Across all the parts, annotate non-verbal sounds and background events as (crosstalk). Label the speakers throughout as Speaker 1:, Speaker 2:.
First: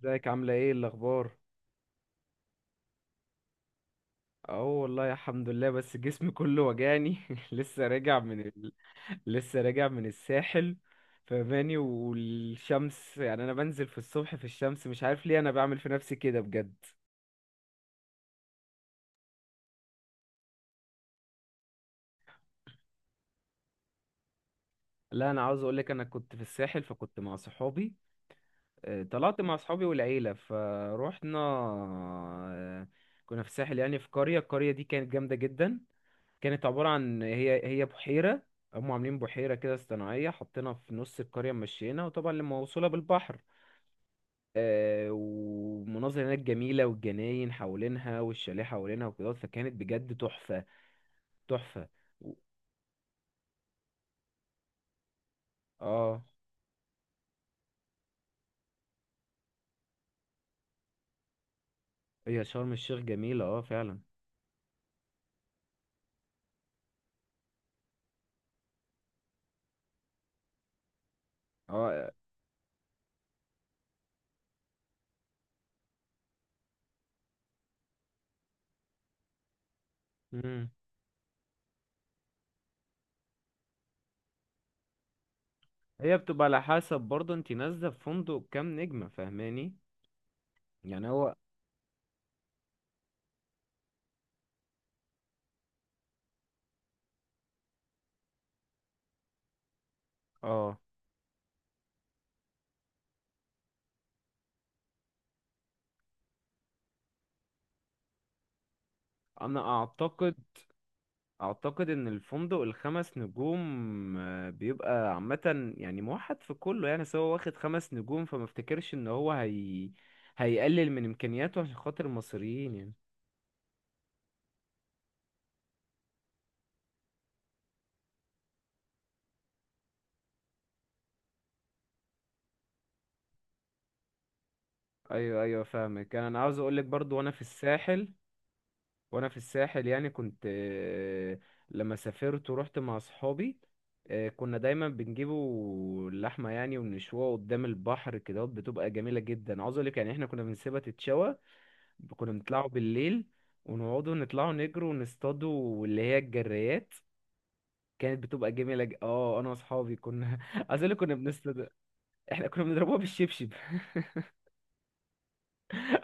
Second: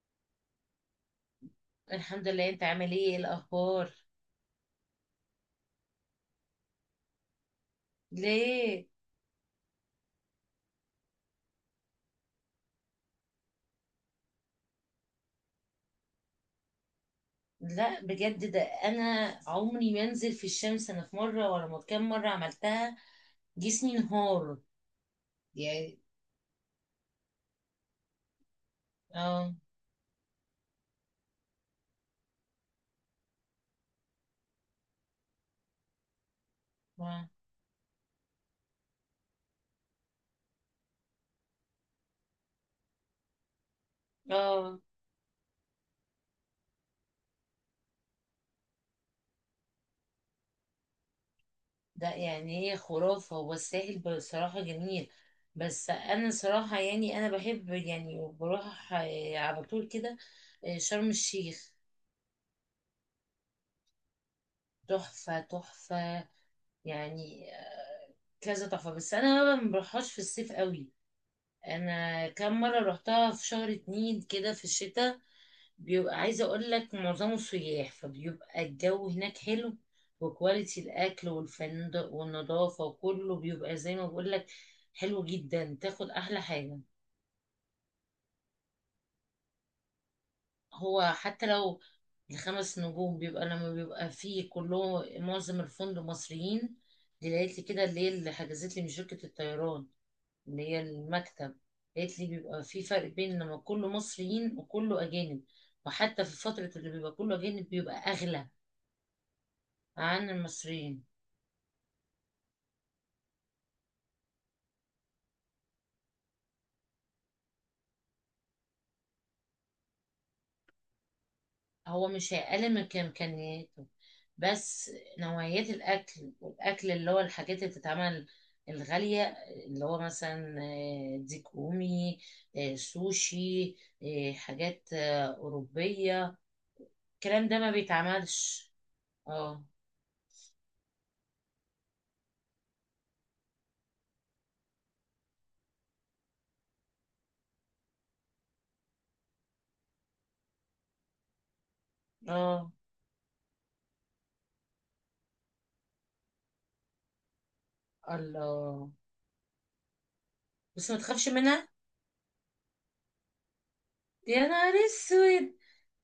Speaker 1: ازيك؟ عاملة ايه؟ الأخبار؟
Speaker 2: الحمد لله، انت عامل ايه؟ ايه الاخبار؟
Speaker 1: اه والله الحمد لله، بس جسمي كله وجعني. (laughs) لسه راجع من ال...
Speaker 2: ليه؟
Speaker 1: لسه راجع من الساحل، فماني والشمس. يعني أنا بنزل في الصبح في الشمس، مش عارف ليه أنا بعمل في نفسي كده بجد.
Speaker 2: لا بجد، ده انا عمري ما انزل في الشمس. انا في مره ولا ما كام مره عملتها، جسمي انهار.
Speaker 1: لا، أنا عاوز أقولك
Speaker 2: يعني.
Speaker 1: أنا كنت في الساحل، فكنت مع صحابي. طلعت
Speaker 2: اه.
Speaker 1: مع صحابي والعيلة فروحنا. كنا في الساحل، يعني في قرية. القرية دي كانت جامدة جدا. كانت عبارة عن
Speaker 2: اه.
Speaker 1: هي بحيرة. هم عاملين بحيرة كده صناعية، حطينا في نص القرية مشينا، وطبعا لما موصولة بالبحر.
Speaker 2: آه.
Speaker 1: ومناظر هناك جميلة، والجناين حوالينها والشاليه حوالينها وكده، فكانت بجد تحفة. تحفة.
Speaker 2: ده
Speaker 1: و-
Speaker 2: يعني هي خرافه، هو الساحل بصراحه جميل. بس
Speaker 1: اه،
Speaker 2: انا صراحه يعني انا بحب يعني بروح على طول كده. شرم الشيخ
Speaker 1: هي شرم الشيخ جميلة، اه فعلا.
Speaker 2: تحفه تحفه يعني. كذا تحفه، بس انا ما بروحهاش في الصيف قوي.
Speaker 1: اه.
Speaker 2: انا كام مره روحتها في شهر اتنين كده في الشتاء. بيبقى عايزه اقول لك معظمه سياح، فبيبقى الجو هناك حلو،
Speaker 1: مم.
Speaker 2: وكواليتي الاكل والفندق والنظافه وكله بيبقى زي ما بقول لك حلو جدا، تاخد
Speaker 1: هي
Speaker 2: احلى
Speaker 1: بتبقى على
Speaker 2: حاجه.
Speaker 1: حسب برضه انت نازلة في فندق كام نجمة، فاهماني؟
Speaker 2: هو
Speaker 1: يعني هو.
Speaker 2: حتى لو الخمس نجوم بيبقى لما بيبقى فيه كله، معظم الفندق مصريين. دي لقيت لي كده اللي هي اللي حجزت لي من شركه الطيران، اللي
Speaker 1: اه،
Speaker 2: هي المكتب، قالت لي بيبقى في فرق بين لما كله مصريين وكله أجانب، وحتى في فترة اللي بيبقى كله أجانب بيبقى أغلى
Speaker 1: انا
Speaker 2: عن
Speaker 1: اعتقد
Speaker 2: المصريين.
Speaker 1: اعتقد ان الفندق الخمس نجوم، بيبقى عامة يعني موحد في كله، يعني سواء واخد خمس نجوم. فما افتكرش ان هيقلل من امكانياته عشان خاطر
Speaker 2: هو مش
Speaker 1: المصريين
Speaker 2: هيقلل من
Speaker 1: يعني.
Speaker 2: إمكانياته، بس نوعيات الأكل، والأكل اللي هو الحاجات اللي بتتعمل الغالية، اللي هو مثلا ديك رومي، سوشي، حاجات
Speaker 1: ايوه، ايوه، فاهمك.
Speaker 2: أوروبية،
Speaker 1: انا عاوز اقولك برضو وانا في
Speaker 2: الكلام ده ما
Speaker 1: الساحل.
Speaker 2: بيتعملش.
Speaker 1: وانا في
Speaker 2: اه.
Speaker 1: الساحل يعني كنت لما سافرت ورحت مع اصحابي. كنا دايما بنجيبوا اللحمه يعني ونشوها قدام البحر كده، بتبقى جميله جدا. عاوز اقولك يعني احنا كنا بنسيبها تتشوى. كنا بنطلعوا
Speaker 2: اه.
Speaker 1: بالليل، ونقعدوا نطلعوا نجروا ونصطادوا اللي هي الجريات. كانت بتبقى جميلة
Speaker 2: الله!
Speaker 1: اه، انا واصحابي كنا (laughs) عايز اقول
Speaker 2: بس
Speaker 1: لك
Speaker 2: ما
Speaker 1: كنا
Speaker 2: تخافش
Speaker 1: بنصطاد.
Speaker 2: منها.
Speaker 1: احنا كنا بنضربوها بالشبشب. (laughs)
Speaker 2: يا نهار اسود!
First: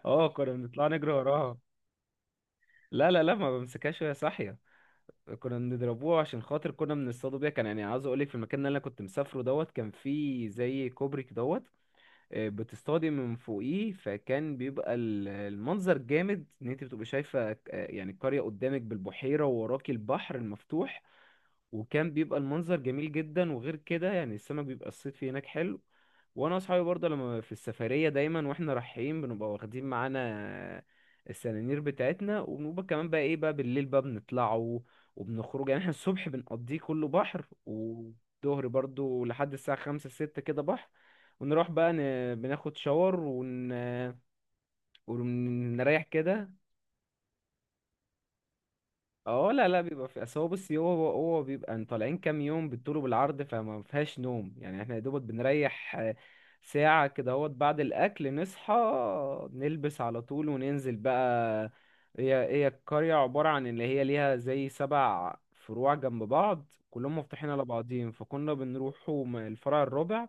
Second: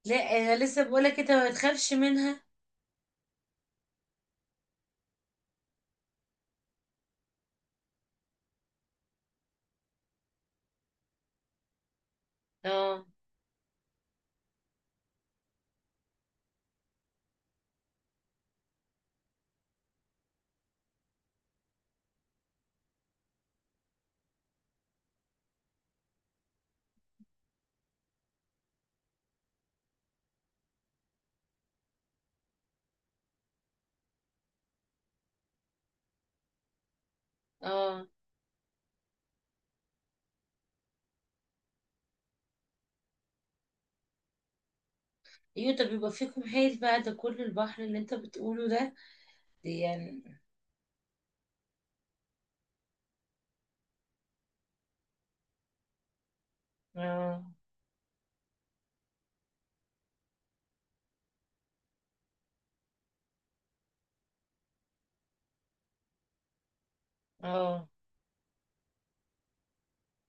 Speaker 2: لا
Speaker 1: اه، كنا
Speaker 2: انا لسه
Speaker 1: بنطلع نجري
Speaker 2: بقولك انت ما
Speaker 1: وراها.
Speaker 2: تخافش منها.
Speaker 1: لا لا لا، ما بمسكهاش وهي صاحية. كنا بنضربوها عشان خاطر كنا بنصطادوا بيها. كان يعني عاوز اقول لك في المكان اللي انا كنت مسافره دوت كان فيه زي كوبري دوت.
Speaker 2: اه.
Speaker 1: بتصطادي من فوقيه، فكان بيبقى المنظر جامد ان انت بتبقى شايفه يعني القريه قدامك بالبحيره، ووراكي البحر المفتوح. وكان بيبقى المنظر جميل جدا، وغير كده يعني السمك بيبقى الصيد فيه هناك حلو. وانا واصحابي برضه لما في السفريه دايما واحنا رايحين بنبقى واخدين معانا السنانير بتاعتنا، وبنبقى كمان بقى ايه بقى بالليل بقى بنطلعوا وبنخرج. يعني احنا الصبح بنقضيه كله بحر،
Speaker 2: اه.
Speaker 1: والظهر برضه لحد الساعه خمسة ستة كده بحر. ونروح بقى بناخد شاور
Speaker 2: ايوه، طب
Speaker 1: ونريح
Speaker 2: يبقى فيكم
Speaker 1: كده.
Speaker 2: حيل بقى، ده كل البحر اللي انت بتقوله ده.
Speaker 1: اه، لا
Speaker 2: دي
Speaker 1: لا، بيبقى في
Speaker 2: يعني.
Speaker 1: اصل. هو بصي، هو بيبقى طالعين كام يوم بالطول وبالعرض، فما فيهاش نوم. يعني احنا يا دوبك بنريح ساعة كده
Speaker 2: اه.
Speaker 1: اهوت. بعد الاكل نصحى، نلبس على طول وننزل بقى. هي القرية عبارة عن اللي هي ليها زي سبع فروع جنب بعض كلهم مفتوحين على
Speaker 2: اه.
Speaker 1: بعضهم، فكنا بنروحوا الفرع الرابع.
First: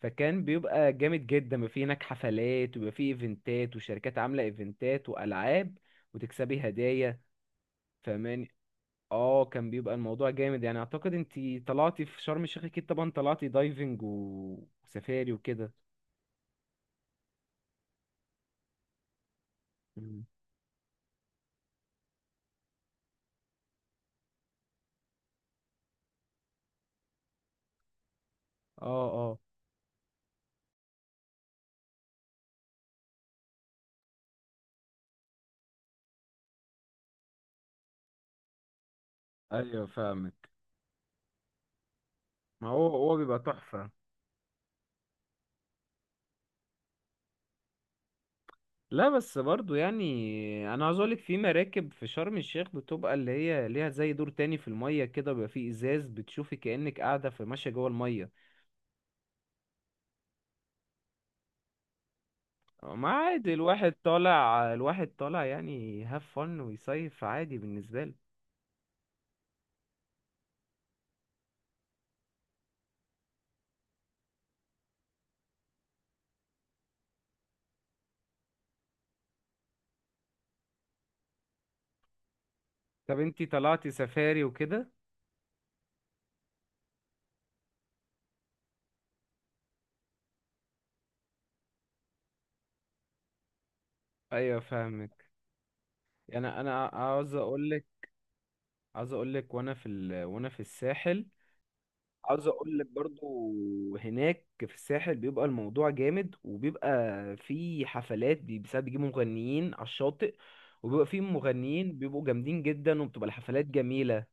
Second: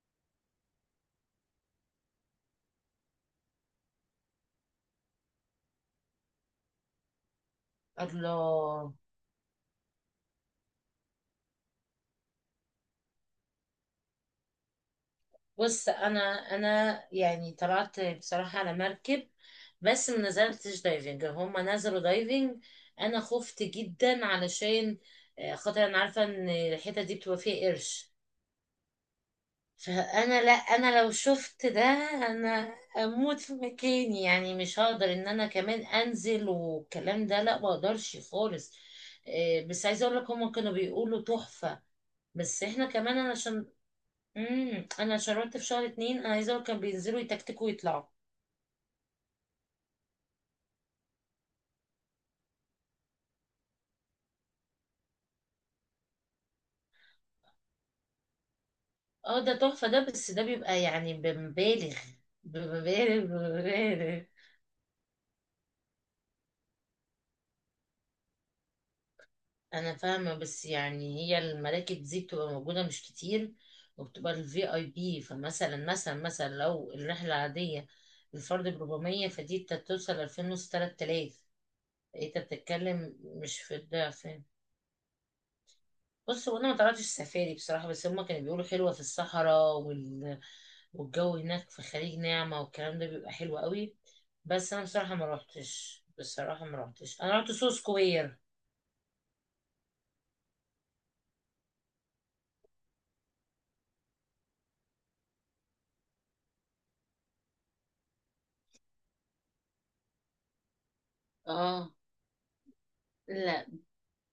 Speaker 1: فكان بيبقى جامد جدا، بيبقى فيه هناك حفلات، وبيبقى فيه ايفنتات، وشركات عاملة ايفنتات وألعاب، وتكسبي هدايا. فمان.
Speaker 2: الله!
Speaker 1: اه، كان بيبقى الموضوع جامد. يعني اعتقد انتي طلعتي في شرم الشيخ. اكيد طبعا طلعتي دايفنج وسفاري وكده.
Speaker 2: بص، انا يعني طلعت بصراحة على مركب، بس ما
Speaker 1: مم.
Speaker 2: نزلتش دايفنج، هما نزلوا دايفنج. انا خفت جدا، علشان خاطر انا عارفة ان الحتة دي بتبقى فيها قرش.
Speaker 1: اه، اه،
Speaker 2: فانا لا، انا لو شفت ده، انا اموت في مكاني، يعني مش هقدر ان انا كمان انزل والكلام ده. لا، ما اقدرش خالص. إيه،
Speaker 1: ايوه،
Speaker 2: بس عايزه اقول لك
Speaker 1: فاهمك.
Speaker 2: هما كانوا بيقولوا تحفه. بس
Speaker 1: ما هو
Speaker 2: احنا
Speaker 1: هو
Speaker 2: كمان انا
Speaker 1: بيبقى
Speaker 2: عشان
Speaker 1: تحفة.
Speaker 2: انا شربت في شهر اتنين، انا عايزه اقول كانوا بينزلوا يتكتكوا ويطلعوا.
Speaker 1: لا، بس برضو يعني انا عاوز اقولك في مراكب في شرم الشيخ بتبقى اللي هي ليها زي دور تاني في المية كده، بيبقى فيه ازاز بتشوفي كأنك قاعدة في ماشية جوه المية.
Speaker 2: اه، ده تحفه ده، بس ده بيبقى يعني بمبالغ
Speaker 1: ما
Speaker 2: بمبالغ
Speaker 1: عادي، الواحد
Speaker 2: بمبالغ.
Speaker 1: طالع. الواحد طالع يعني هاف فن ويصيف عادي بالنسبة له.
Speaker 2: انا فاهمه، بس يعني هي المراكب دي بتبقى موجوده مش كتير، وبتبقى الفي اي بي. فمثلا مثلا مثلا لو الرحله عاديه الفرد ب 400، فدي انت بتوصل 2000 ونص، 3000، انت بتتكلم
Speaker 1: طب انتي
Speaker 2: مش في
Speaker 1: طلعتي
Speaker 2: الضعف
Speaker 1: سفاري
Speaker 2: يعني.
Speaker 1: وكده؟
Speaker 2: بص، هو انا ما طلعتش سفاري بصراحه، بس هما كانوا بيقولوا حلوه في الصحراء والجو هناك في خليج نعمه والكلام ده بيبقى حلو قوي.
Speaker 1: ايوه
Speaker 2: بس انا بصراحه
Speaker 1: فاهمك.
Speaker 2: ما روحتش
Speaker 1: يعني
Speaker 2: بصراحه ما
Speaker 1: انا
Speaker 2: روحتش
Speaker 1: عاوز
Speaker 2: انا رحت
Speaker 1: اقول
Speaker 2: سو
Speaker 1: لك.
Speaker 2: سكوير.
Speaker 1: عاوز اقول لك وانا في وانا في الساحل. عاوز اقول لك برضو هناك في الساحل بيبقى الموضوع جامد، وبيبقى في حفلات بساعات بيجيبوا مغنيين على الشاطئ. وبيبقى في
Speaker 2: اه.
Speaker 1: مغنيين بيبقوا جامدين جدا، وبتبقى الحفلات
Speaker 2: لا،
Speaker 1: جميلة.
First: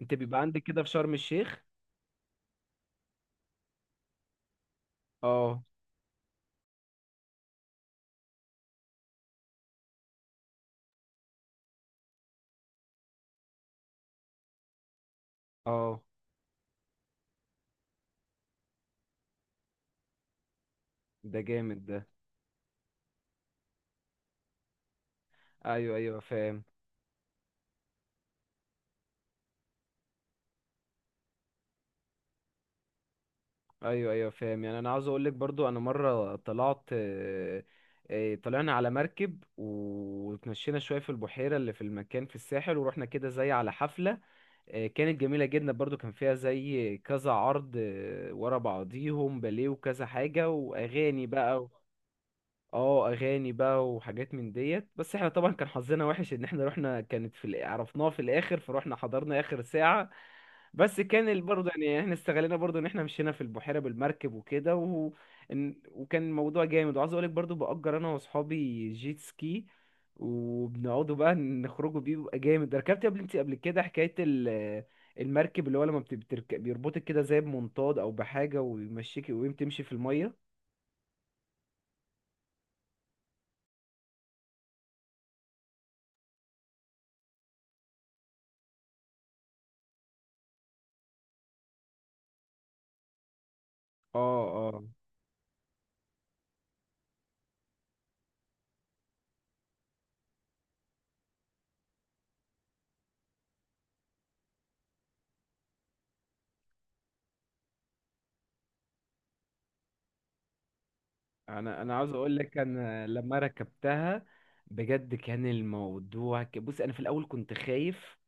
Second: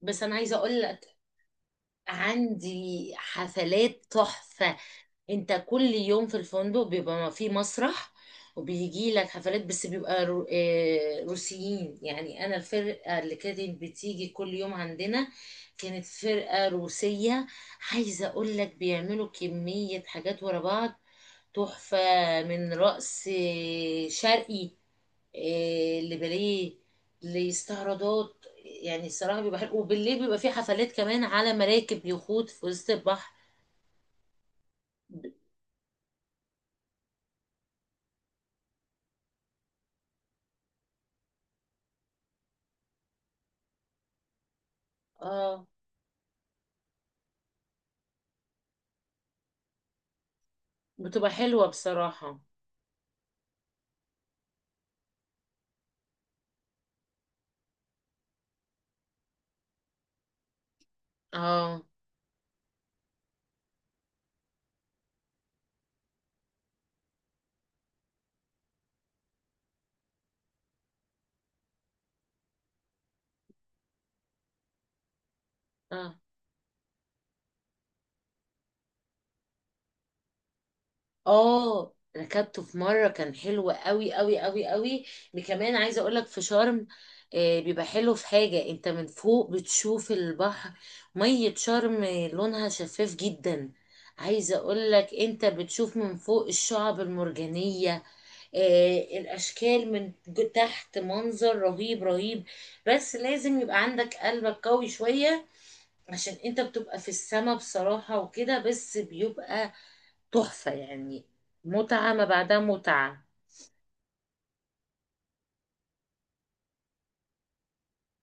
Speaker 1: انت
Speaker 2: بس انا
Speaker 1: بيبقى
Speaker 2: عايزه
Speaker 1: عندك
Speaker 2: اقول
Speaker 1: كده في شرم
Speaker 2: لك
Speaker 1: الشيخ.
Speaker 2: عندي حفلات تحفة.
Speaker 1: اه
Speaker 2: انت كل يوم في الفندق بيبقى في مسرح، وبيجي لك حفلات، بس بيبقى رو... آه، روسيين. يعني انا الفرقة اللي كانت بتيجي كل يوم عندنا
Speaker 1: اه.
Speaker 2: كانت فرقة روسية. عايزة اقول لك بيعملوا كمية حاجات ورا بعض
Speaker 1: ده جامد
Speaker 2: تحفة،
Speaker 1: ده.
Speaker 2: من رقص شرقي،
Speaker 1: ايوه،
Speaker 2: إيه،
Speaker 1: ايوه، فاهم.
Speaker 2: لباليه، لاستعراضات. يعني الصراحة بيبقى حلو، وبالليل بيبقى في حفلات كمان على مراكب يخوت في وسط البحر.
Speaker 1: ايوه، ايوه، فاهم. يعني انا عاوز اقول
Speaker 2: ب-
Speaker 1: لك برضو انا مره طلعت. طلعنا على مركب، وتمشينا شويه في البحيره اللي في المكان في الساحل، ورحنا كده زي على حفله. كانت جميله
Speaker 2: اه،
Speaker 1: جدا برضو. كان فيها زي كذا عرض ورا بعضيهم باليه وكذا حاجه واغاني
Speaker 2: بتبقى
Speaker 1: بقى
Speaker 2: حلوة بصراحة.
Speaker 1: اه، اغاني بقى وحاجات من ديت. بس احنا طبعا كان حظنا وحش، ان احنا رحنا كانت في عرفناها في الاخر، فروحنا حضرنا اخر ساعه. بس كان برضه
Speaker 2: اه.
Speaker 1: يعني احنا استغلينا برضه ان احنا مشينا في البحيره بالمركب وكده وكان الموضوع جامد. وعاوز اقول لك برضه باجر انا واصحابي جيت سكي، وبنقعدوا بقى نخرجوا بيه بيبقى جامد. ركبت قبل؟ انت قبل كده حكايه المركب، اللي هو لما
Speaker 2: اه.
Speaker 1: بتركب بيربطك كده زي بمنطاد او بحاجه، ويمشيك ويقوم تمشي في الميه.
Speaker 2: اه، ركبته في مرة، كان حلو قوي قوي قوي قوي. كمان عايزة اقولك في شرم بيبقى حلو في حاجة، انت من فوق بتشوف البحر، مية شرم لونها شفاف جدا.
Speaker 1: اه.
Speaker 2: عايزة
Speaker 1: اه،
Speaker 2: اقولك انت بتشوف من فوق الشعب المرجانية، الاشكال من تحت، منظر رهيب رهيب، بس لازم يبقى عندك قلبك قوي شوية، عشان انت بتبقى في السما بصراحة وكده، بس بيبقى تحفة يعني.
Speaker 1: انا عاوز
Speaker 2: متعة ما
Speaker 1: اقول لك
Speaker 2: بعدها
Speaker 1: انا
Speaker 2: متعة.
Speaker 1: لما ركبتها بجد كان الموضوع بص انا في الاول كنت خايف.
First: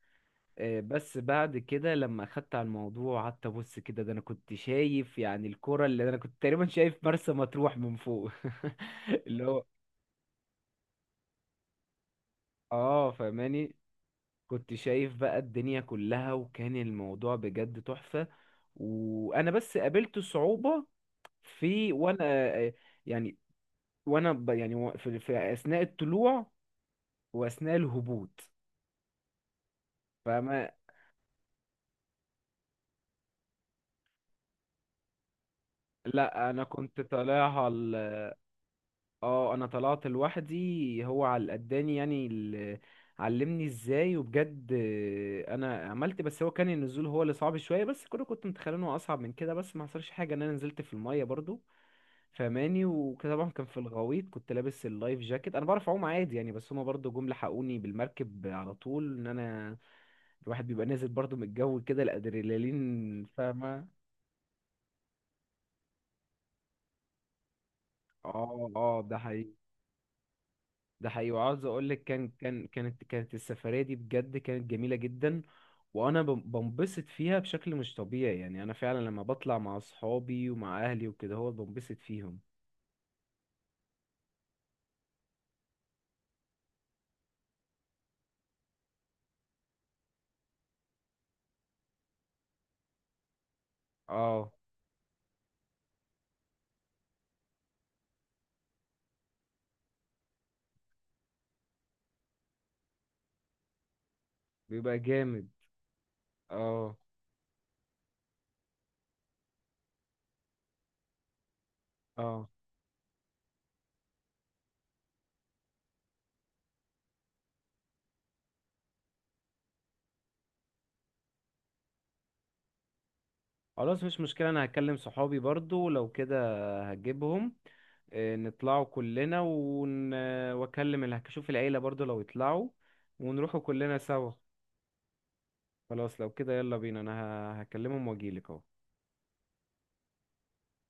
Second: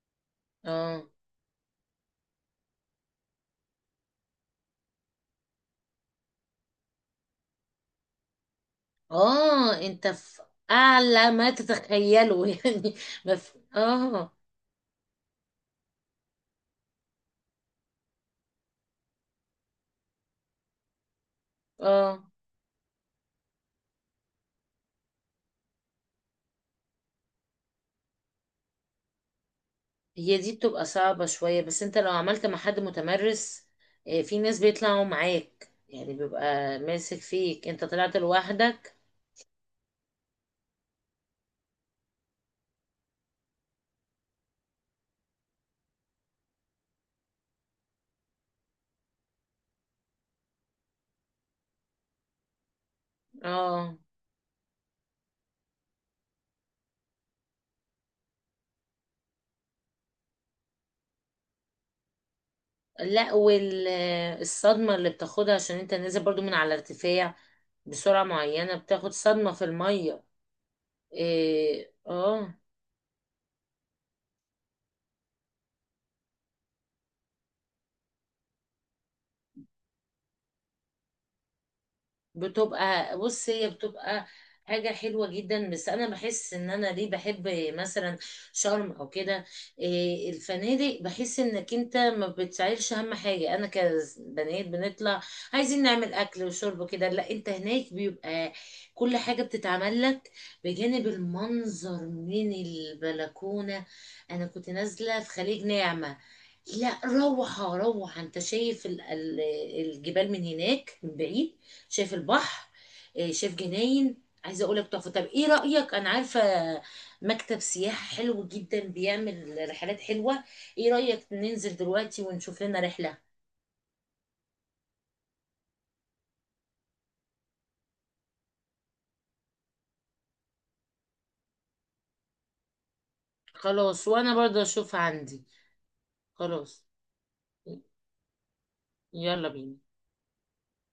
Speaker 2: اه.
Speaker 1: بس بعد كده لما اخدت على الموضوع قعدت ابص كده، ده انا كنت شايف يعني الكرة. اللي انا كنت تقريبا شايف مرسى مطروح من فوق. (laughs) اللي هو
Speaker 2: اه. انت في اعلى ما تتخيله (laughs) يعني.
Speaker 1: اه.
Speaker 2: ما في.
Speaker 1: فماني
Speaker 2: اه.
Speaker 1: كنت شايف بقى الدنيا كلها، وكان الموضوع بجد تحفة. وانا بس قابلت صعوبة في
Speaker 2: اه.
Speaker 1: وانا آه، يعني وانا يعني في اثناء الطلوع، واثناء الهبوط.
Speaker 2: هي دي
Speaker 1: فما،
Speaker 2: بتبقى صعبة شوية، بس انت لو عملت مع حد متمرس. في ناس بيطلعوا معاك، يعني
Speaker 1: لا انا
Speaker 2: بيبقى
Speaker 1: كنت
Speaker 2: ماسك فيك،
Speaker 1: طالعها.
Speaker 2: انت طلعت لوحدك.
Speaker 1: اه، انا طلعت لوحدي. هو على قداني يعني علمني ازاي. وبجد انا عملت. بس هو كان النزول هو اللي صعب شويه، بس كنت متخيل انه اصعب من كده، بس ما حصلش حاجه ان انا نزلت في الميه برضو. فماني وكده، طبعا كان في
Speaker 2: اه.
Speaker 1: الغويط، كنت لابس اللايف جاكيت. انا بعرف اعوم عادي يعني، بس هما برضو جم لحقوني بالمركب على طول. ان انا الواحد بيبقى نازل برضو من الجو كده، الادرينالين،
Speaker 2: لا،
Speaker 1: فاهمه.
Speaker 2: والصدمة اللي بتاخدها، عشان انت نازل برضو من على ارتفاع بسرعة
Speaker 1: اه
Speaker 2: معينة،
Speaker 1: اه،
Speaker 2: بتاخد
Speaker 1: ده
Speaker 2: صدمة
Speaker 1: حقيقي.
Speaker 2: في المية.
Speaker 1: ده حقيقي. وعاوز اقول
Speaker 2: إيه،
Speaker 1: لك
Speaker 2: اه.
Speaker 1: كانت السفريه دي بجد كانت جميله جدا. وانا بنبسط فيها بشكل مش طبيعي. يعني انا فعلا لما بطلع مع اصحابي ومع اهلي وكده هو بنبسط فيهم.
Speaker 2: بتبقى بص، هي بتبقى حاجة حلوة جدا، بس أنا بحس إن أنا ليه بحب مثلا شرم أو كده. إيه، الفنادق، بحس إنك أنت ما بتشعرش. أهم حاجة، أنا
Speaker 1: اه
Speaker 2: كبنات بنطلع عايزين نعمل أكل وشرب كده. لا، أنت هناك بيبقى كل حاجة بتتعمل لك، بجانب المنظر من البلكونة. أنا كنت
Speaker 1: بيبقى
Speaker 2: نازلة في
Speaker 1: جامد.
Speaker 2: خليج نعمة.
Speaker 1: اه
Speaker 2: لا، روعة روعة، أنت شايف الجبال من هناك من بعيد، شايف
Speaker 1: اه.
Speaker 2: البحر، شايف جناين. عايزه اقول لك تحفه. طب ايه رايك، انا عارفه مكتب سياحه حلو جدا بيعمل رحلات حلوه. ايه رايك ننزل دلوقتي ونشوف لنا رحله؟
Speaker 1: خلاص مش مشكله، انا هكلم صحابي برضو لو كده هجيبهم. نطلعوا كلنا واكلم اللي هشوف العيله برضو لو يطلعوا، ونروحوا كلنا
Speaker 2: خلاص،
Speaker 1: سوا.
Speaker 2: وانا برضه اشوف عندي.
Speaker 1: خلاص لو كده يلا
Speaker 2: خلاص،
Speaker 1: بينا. انا هكلمهم واجيلك اهو.
Speaker 2: يلا بينا.